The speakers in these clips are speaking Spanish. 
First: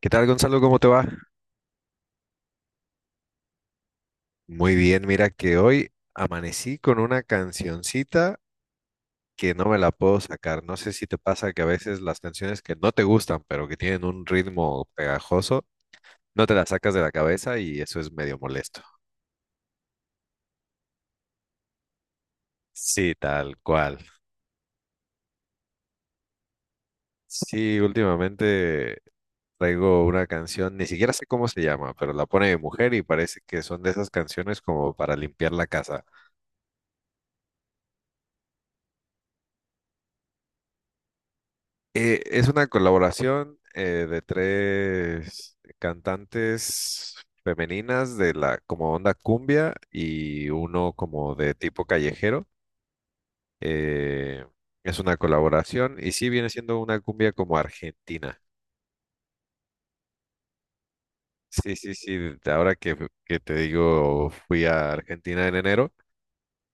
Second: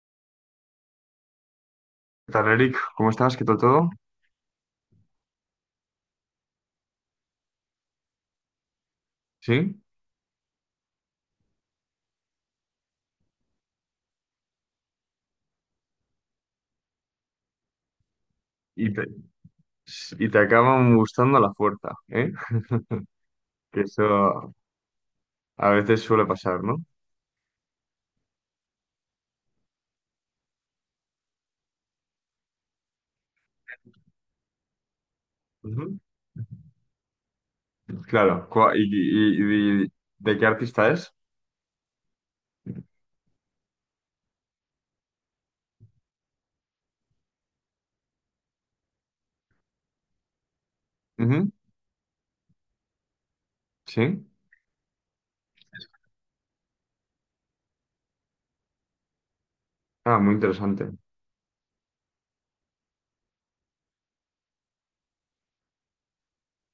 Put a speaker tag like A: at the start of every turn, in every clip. A: ¿Qué tal, Gonzalo? ¿Cómo te va?
B: ¿Qué tal, Eric? ¿Cómo estás? ¿Qué tal todo?
A: Muy bien, mira que hoy amanecí con una cancioncita que no
B: ¿Sí?
A: me la puedo sacar. No sé si te pasa que a veces las canciones que no te gustan, pero que tienen un ritmo pegajoso, no te las sacas de la cabeza y eso es medio molesto.
B: Y te, y te acaban gustando a la fuerza, ¿eh?
A: Sí, tal
B: Que
A: cual.
B: eso a veces suele pasar, ¿no?
A: Sí, últimamente traigo una canción, ni siquiera sé cómo se llama, pero la pone mi mujer y parece que son de esas canciones como para limpiar la casa.
B: Ujú. Claro. ¿Y, de qué artista es?
A: Es una colaboración de tres cantantes femeninas de la como onda cumbia y uno como
B: Ujú.
A: de tipo callejero.
B: ¿Sí?
A: Eh, es una colaboración y sí viene siendo una cumbia como argentina.
B: Ah, muy interesante.
A: Sí, sí, sí. de Ahora que te digo, fui a Argentina en enero.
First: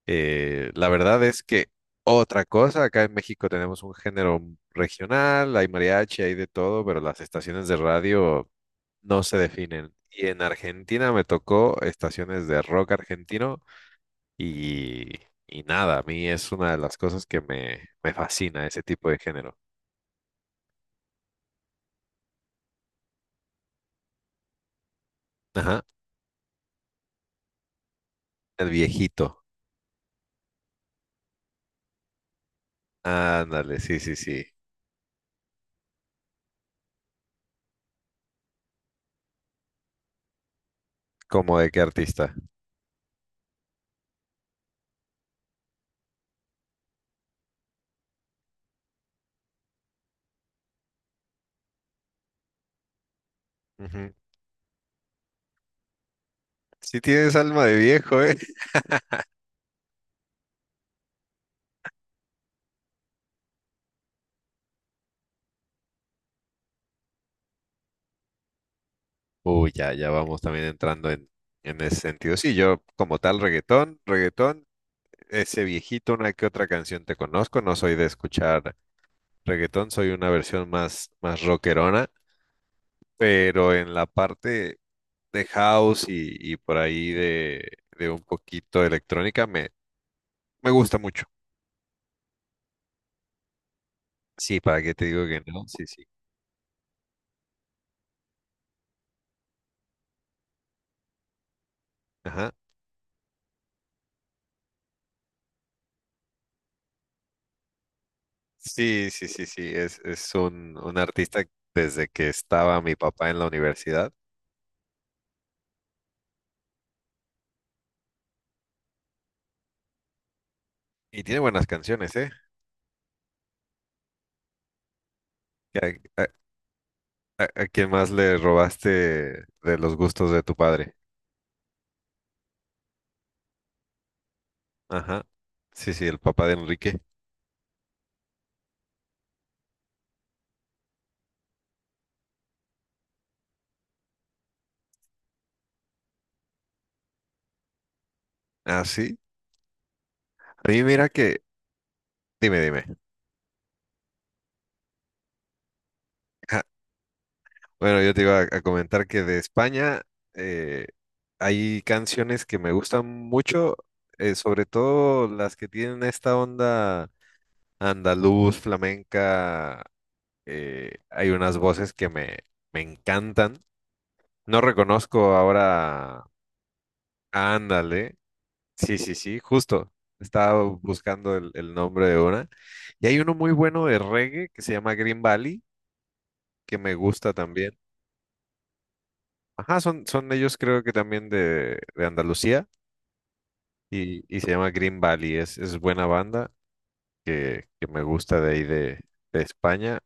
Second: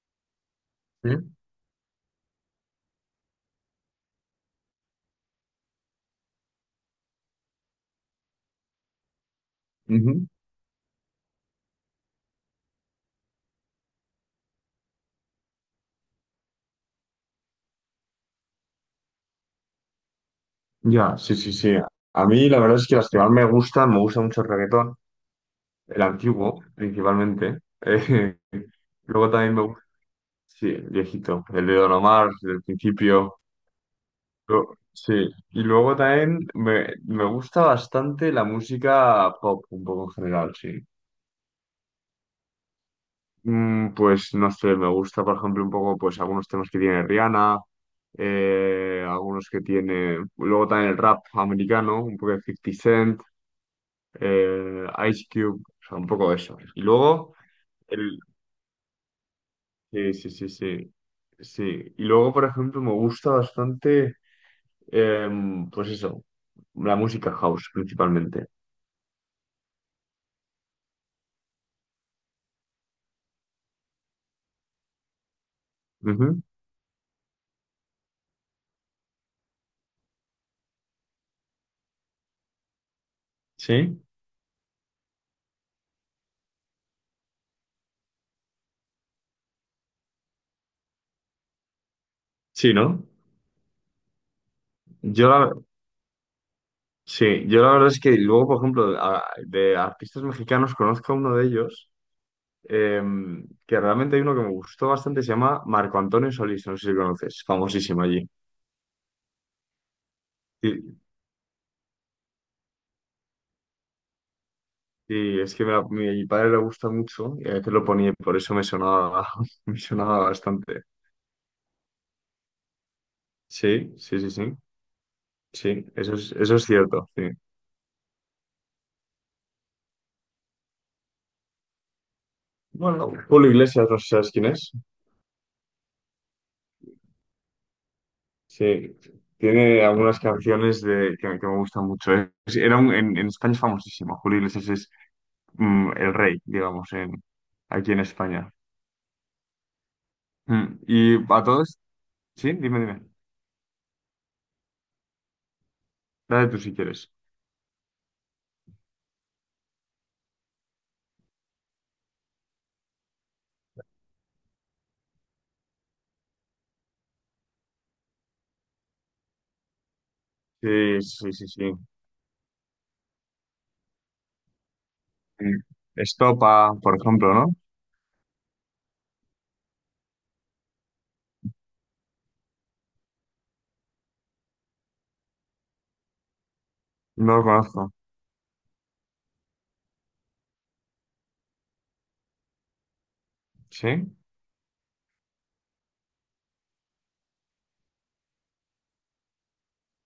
A: La verdad
B: ¿Sí?
A: es que otra cosa, acá en México tenemos un género regional, hay mariachi, hay de todo, pero las estaciones de radio no se definen. Y
B: Ujú.
A: en Argentina me tocó estaciones de rock argentino y, y nada, a mí es una de las cosas que me fascina ese tipo de género.
B: Ya, sí, sí, sí. A mí la verdad es que las que más me gustan, me gusta mucho el reggaetón,
A: Ajá,
B: el antiguo principalmente. Eh,
A: el
B: luego
A: viejito.
B: también me gusta, sí, el viejito, el de Don Omar, del principio.
A: Ándale, sí, sí, sí.
B: Sí, y luego también me gusta bastante la música pop, un poco en general, sí.
A: ¿Cómo de qué artista?
B: Pues no sé, me gusta, por ejemplo, un poco pues algunos temas que tiene Rihanna, algunos que tiene, luego también el rap americano, un poco de 50 Cent,
A: Ujú.
B: Ice Cube, o sea, un poco eso. Y
A: Sí
B: luego,
A: tienes alma de
B: el,
A: viejo, ¿eh?
B: sí, sí, sí, sí, sí. Y luego, por ejemplo, me gusta bastante, pues eso, la música house principalmente.
A: Uy, ya, ya vamos también entrando en ese sentido. Sí, yo como tal reggaetón, reggaetón, ese viejito, una
B: Ujú.
A: que otra canción te conozco, no soy de escuchar reggaetón, soy una versión más, más rockerona. Pero en
B: Sí.
A: la parte de house y por ahí de un poquito de electrónica me gusta mucho.
B: Sí, ¿no?
A: Sí, ¿para qué te digo
B: Yo
A: que
B: la,
A: no? Sí, sí.
B: sí, yo la verdad es que luego, por ejemplo, de artistas mexicanos conozco a uno de ellos,
A: Ajá.
B: eh, que realmente hay uno que me gustó bastante, se llama Marco Antonio Solís, no sé si lo conoces, famosísimo allí.
A: Sí, sí, sí, sí. Es un
B: Y,
A: artista desde que estaba mi papá en la universidad
B: y es que mi padre le gusta mucho y a veces lo ponía, y por eso me sonaba, me sonaba bastante.
A: y tiene buenas canciones, ¿eh?
B: Sí, sí, sí, sí, sí,
A: ¿A, a,
B: eso es cierto, sí.
A: a quién más le robaste de los gustos de tu padre?
B: Bueno, Julio Iglesias, no sé si sabes quién es.
A: Ajá. Sí, sí, el papá de Enrique.
B: Sí, tiene algunas canciones de, que me gustan mucho. En España es famosísimo. Julio Iglesias es el rey, digamos, aquí en España.
A: Ah, sí. A
B: Mm.
A: mí mira que...
B: Sí,
A: Dime,
B: dime,
A: dime.
B: dime. Dale tú si quieres.
A: Bueno, yo te iba a comentar que de España eh, hay canciones que me gustan mucho, sobre todo las que tienen esta onda andaluz, flamenca.
B: Sí,
A: Hay
B: sí, sí,
A: unas
B: sí.
A: voces que me encantan. No reconozco
B: Mm.
A: ahora.
B: Estopa, por ejemplo, ¿no?
A: Ándale. Sí, sí, sí, justo. Estaba buscando el nombre de una. Y hay uno muy bueno de reggae que se llama Green Valley, que me gusta
B: No lo
A: también.
B: conozco.
A: Ajá, son ellos creo que también de Andalucía
B: ¿Sí?
A: y se llama Green Valley. Es buena banda que me gusta de ahí de España.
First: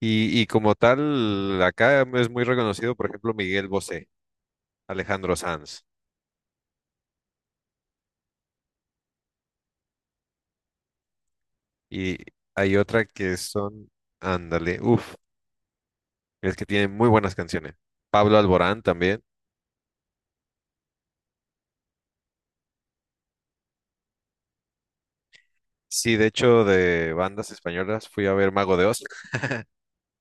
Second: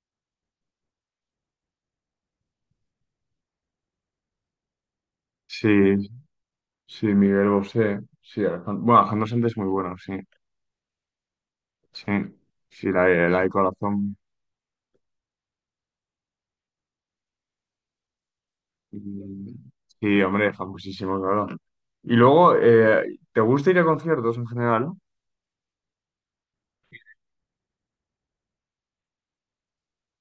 A: Y como tal, acá es muy reconocido, por ejemplo, Miguel Bosé, Alejandro Sanz.
B: Sí, sí, Miguel Bosé. Sí, Alejandro, bueno, Alejandro Sanz es muy bueno, sí. Sí,
A: Y hay
B: sí,
A: otra que
B: la de
A: son,
B: corazón.
A: ándale, uff, es que tienen muy buenas canciones. Pablo Alborán también.
B: Mm. Sí, hombre, famosísimo, claro. Y luego, ¿te gusta ir a conciertos en general?
A: Sí, de hecho, de bandas españolas fui a ver Mago de Oz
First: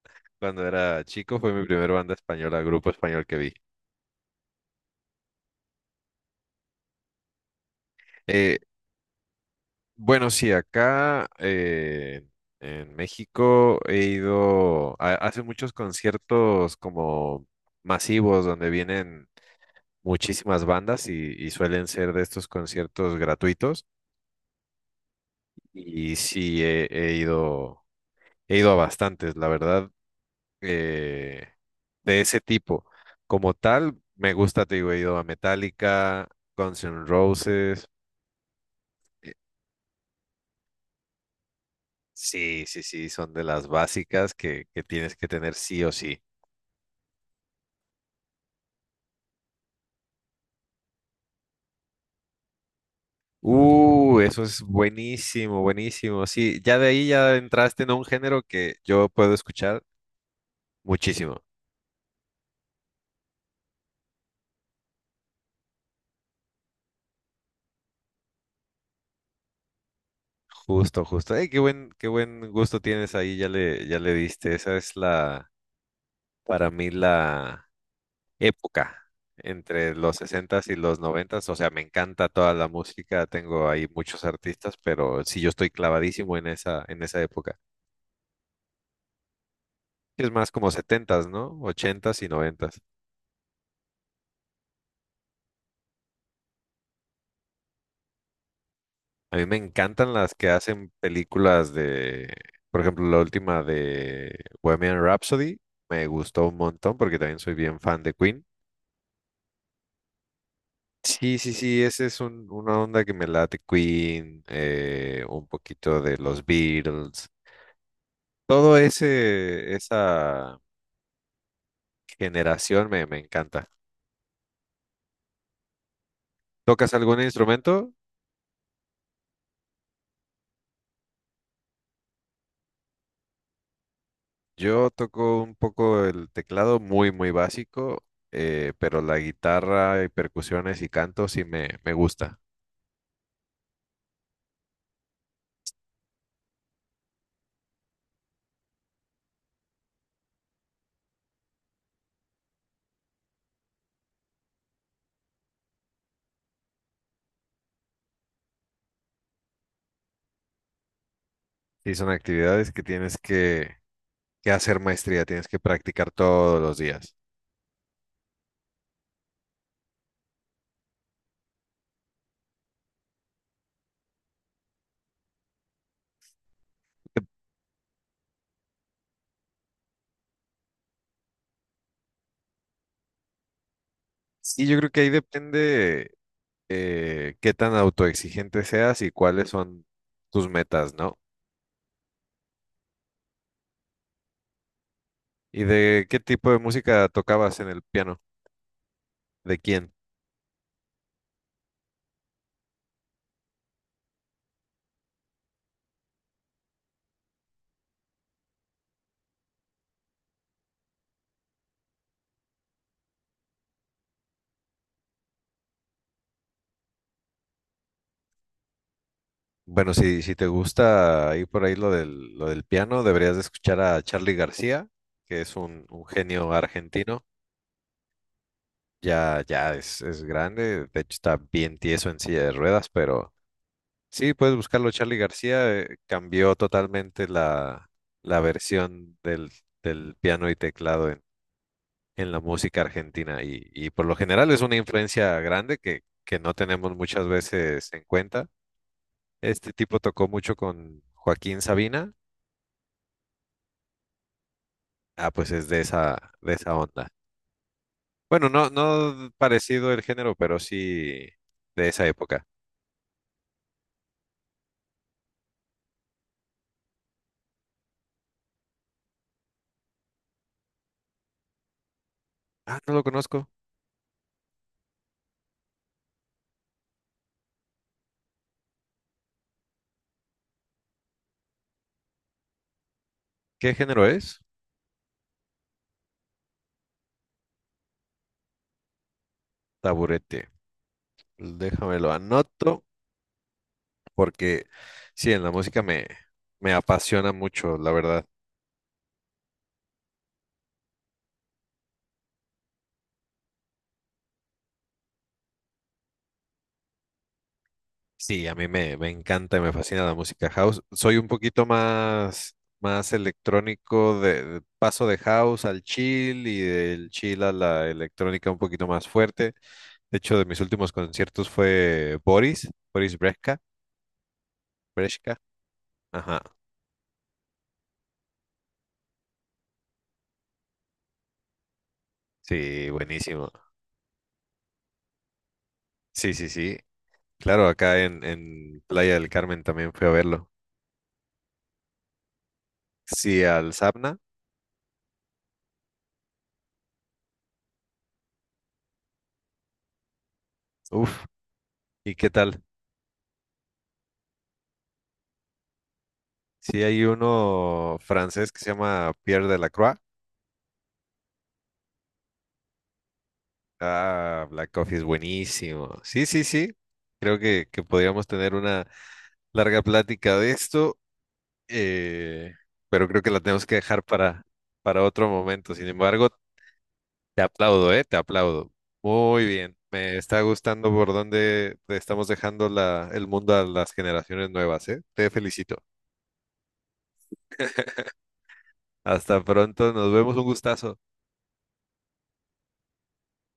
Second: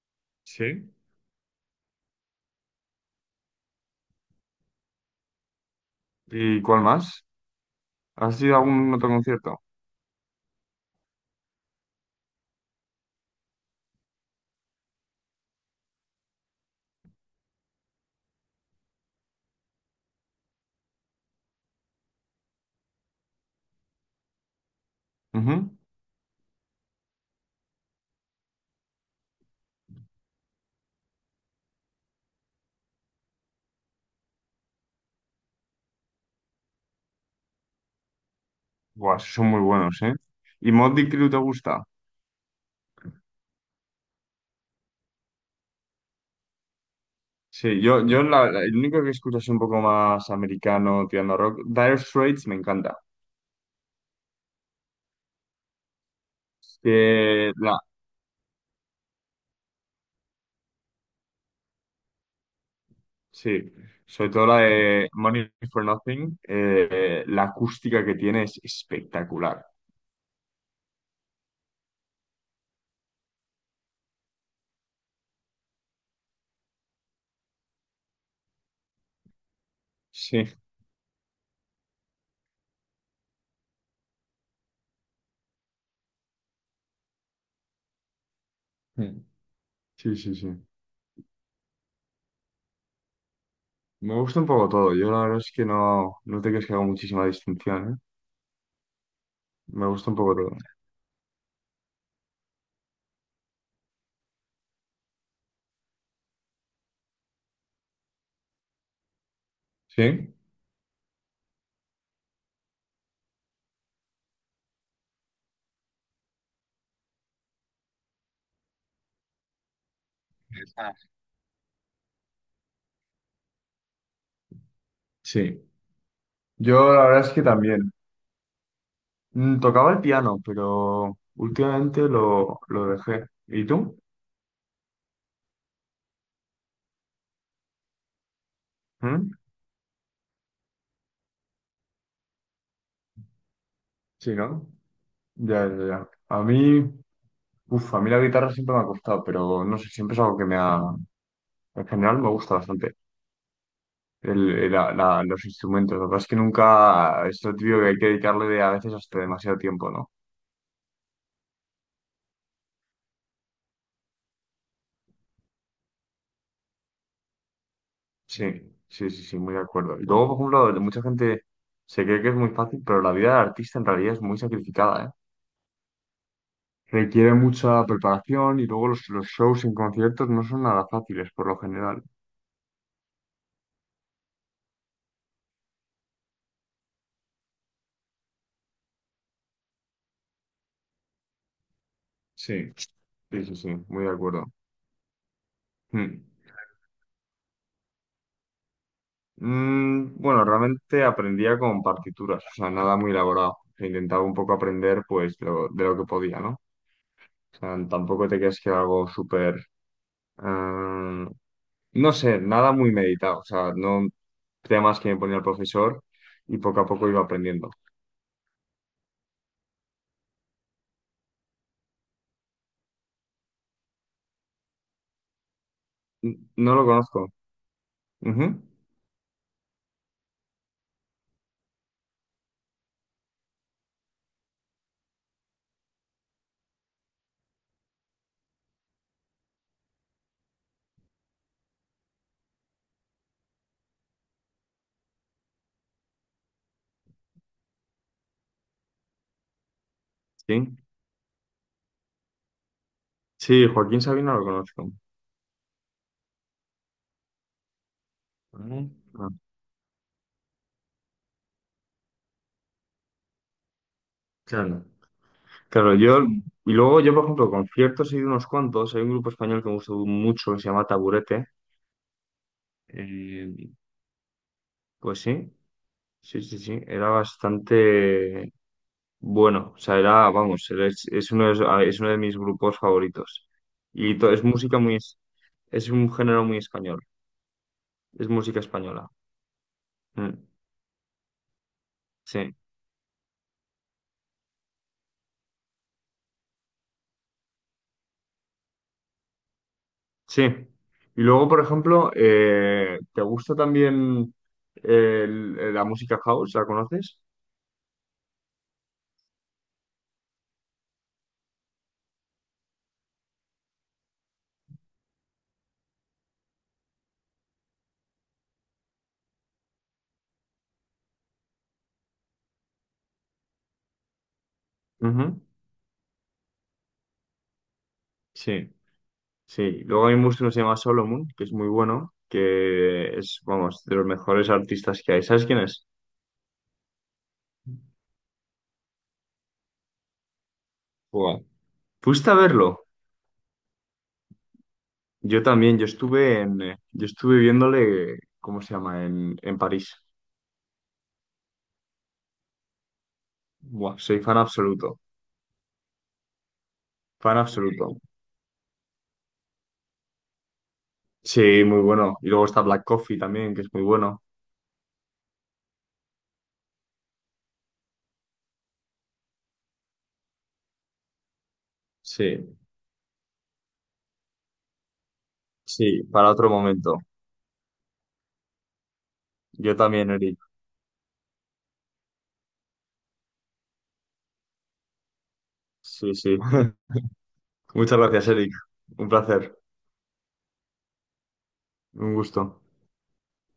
A: cuando
B: Sí.
A: era chico. Fue mi primer banda española, grupo español que vi.
B: ¿Y cuál más? ¿Has ido
A: Eh,
B: a algún otro concierto?
A: Bueno, sí, acá en México he ido, hace muchos conciertos como masivos donde vienen muchísimas bandas y suelen ser de estos conciertos gratuitos.
B: Ujú.
A: Y sí, he ido a bastantes, la verdad, eh, de ese tipo. Como tal, me gusta, te digo, he ido a Metallica, Guns N' Roses.
B: Buah,
A: eh,
B: esos son muy buenos, ¿eh? ¿Y Motley Crue te gusta?
A: Sí, sí, sí, son de las básicas que tienes que tener sí o sí.
B: Sí, yo el único que escucho es un poco más americano, tirando a rock. Dire Straits me encanta.
A: Eso es buenísimo, buenísimo. Sí, ya de ahí ya
B: Que la,
A: entraste en un género que yo puedo escuchar muchísimo.
B: sí, sobre todo la de Money for Nothing, la acústica que tiene es espectacular.
A: Justo, justo. Qué buen gusto tienes ahí, ya le diste. Esa es la, para mí, la época entre los
B: Sí.
A: sesentas y los noventas. O sea, me encanta toda la música, tengo ahí muchos artistas, pero sí, yo estoy clavadísimo en esa época.
B: Mm. Sí,
A: Es
B: sí, sí.
A: más como setentas, no. Ochentas y noventas.
B: Me gusta un poco todo. Yo la verdad es que no, no te crees que hago muchísima distinción, ¿eh?
A: A mí me
B: Me gusta
A: encantan
B: un
A: las
B: poco
A: que
B: todo.
A: hacen películas de, por ejemplo, la última de Bohemian Rhapsody, me gustó un montón porque también soy bien fan de Queen.
B: ¿Sí?
A: Sí, sí, sí, esa es una onda que me late Queen, un poquito de los Beatles, todo ese, esa
B: Ah.
A: generación me encanta.
B: Sí. Yo
A: ¿Tocas
B: la verdad
A: algún
B: es que
A: instrumento?
B: también. Mm. Tocaba el piano, pero últimamente lo dejé. ¿Y tú?
A: Yo toco un poco el teclado muy, muy básico, pero la
B: ¿Mm?
A: guitarra y percusiones y canto sí me gusta.
B: Sí, ¿no? Ya, ya, ya. A mí, uf, a mí la guitarra siempre me ha costado, pero no sé, siempre es algo que me ha... En general me gusta bastante el, los instrumentos. La verdad es que nunca... Es lo típico que hay que dedicarle a veces hasta demasiado tiempo, ¿no?
A: Sí, son actividades que tienes que hacer maestría, tienes que practicar todos los días.
B: Sí, sí, sí, sí, muy de acuerdo. Y luego, por ejemplo, mucha gente se cree que es muy fácil, pero la vida del artista en realidad es muy sacrificada, ¿eh? Requiere mucha preparación y luego los shows en conciertos no son nada fáciles por lo general.
A: Y yo creo que ahí depende qué tan autoexigente seas y cuáles son tus metas, ¿no?
B: Sí. Sí, sí, sí, muy de acuerdo.
A: ¿Y de qué
B: Mm.
A: tipo de música tocabas en el piano? ¿De quién?
B: Mm, bueno, realmente aprendía con partituras, o sea, nada muy elaborado. E intentaba un poco aprender, pues, de lo que podía, ¿no? O sea, tampoco te creas que era algo súper... eh, no sé, nada muy meditado, o sea, no, temas que me ponía el profesor y poco a poco iba aprendiendo.
A: Bueno, si te gusta ahí por ahí lo del piano, deberías de escuchar a Charly García, que es un genio
B: No lo
A: argentino.
B: conozco. Ujú.
A: Ya, ya es grande, de hecho está bien tieso en silla de ruedas, pero... Sí, puedes buscarlo. Charlie García cambió totalmente la, la versión del, del piano y teclado en la música argentina y por lo general es una influencia grande que no tenemos muchas veces en cuenta. Este tipo tocó mucho
B: Sí.
A: con Joaquín Sabina.
B: Sí, Joaquín Sabina lo conozco.
A: Ah, pues es de esa onda. Bueno, no,
B: Mm, ah,
A: no parecido el género, pero sí de esa época.
B: claro. Claro, yo, y luego yo, por ejemplo, conciertos he ido unos cuantos. Hay un grupo español que me gustó mucho que se llama Taburete.
A: Ah, no lo conozco.
B: Eh, pues sí, sí, sí, sí. Era bastante bueno. O sea, era, vamos, es uno de mis grupos favoritos.
A: ¿Qué género es?
B: Es música muy, es un género muy español. Es música española.
A: Taburete.
B: Mm,
A: Déjamelo
B: sí.
A: anoto. Porque sí, en la música me apasiona mucho, la verdad.
B: Sí. Y luego, por ejemplo, ¿te gusta también el- la música house? ¿La conoces?
A: Sí, a mí me encanta y me fascina la música house. Soy un poquito más, más electrónico, paso de house al chill y del chill a la electrónica un poquito más fuerte. De hecho, de mis últimos conciertos fue Boris, Boris Brejcha, Brejcha.
B: Ujú.
A: Ajá,
B: Sí, sí. Luego hay un músico que se llama Solomon, que es muy bueno,
A: sí,
B: que es,
A: buenísimo.
B: vamos, de los mejores artistas que hay. ¿Sabes quién es?
A: Sí, sí, sí. Claro, acá en Playa del Carmen también fui a verlo.
B: Buah. ¿Fuiste a verlo?
A: Sí, al Sabna.
B: Yo también, yo estuve en, yo estuve viéndole, ¿cómo se llama? En París.
A: Uf, ¿y qué tal?
B: Buah, soy fan absoluto,
A: Sí, hay
B: fan
A: uno
B: absoluto.
A: francés que se llama Pierre Delacroix.
B: Sí, muy bueno. Y luego está Black Coffee también, que es muy bueno.
A: Ah, Black Coffee es buenísimo. Sí, sí, sí. Creo que podríamos tener una larga plática de esto, eh,
B: Sí,
A: pero creo que la tenemos que dejar para otro momento. Sin
B: sí,
A: embargo,
B: para otro momento.
A: te aplaudo, ¿eh? Te aplaudo. Muy
B: Yo
A: bien.
B: también,
A: Me
B: Eric.
A: está gustando por dónde te estamos dejando la, el mundo a las generaciones nuevas, ¿eh? Te felicito.
B: Sí, sí. Muchas gracias, Eric. Un
A: Hasta
B: placer,
A: pronto. Nos vemos. Un gustazo.
B: un gusto.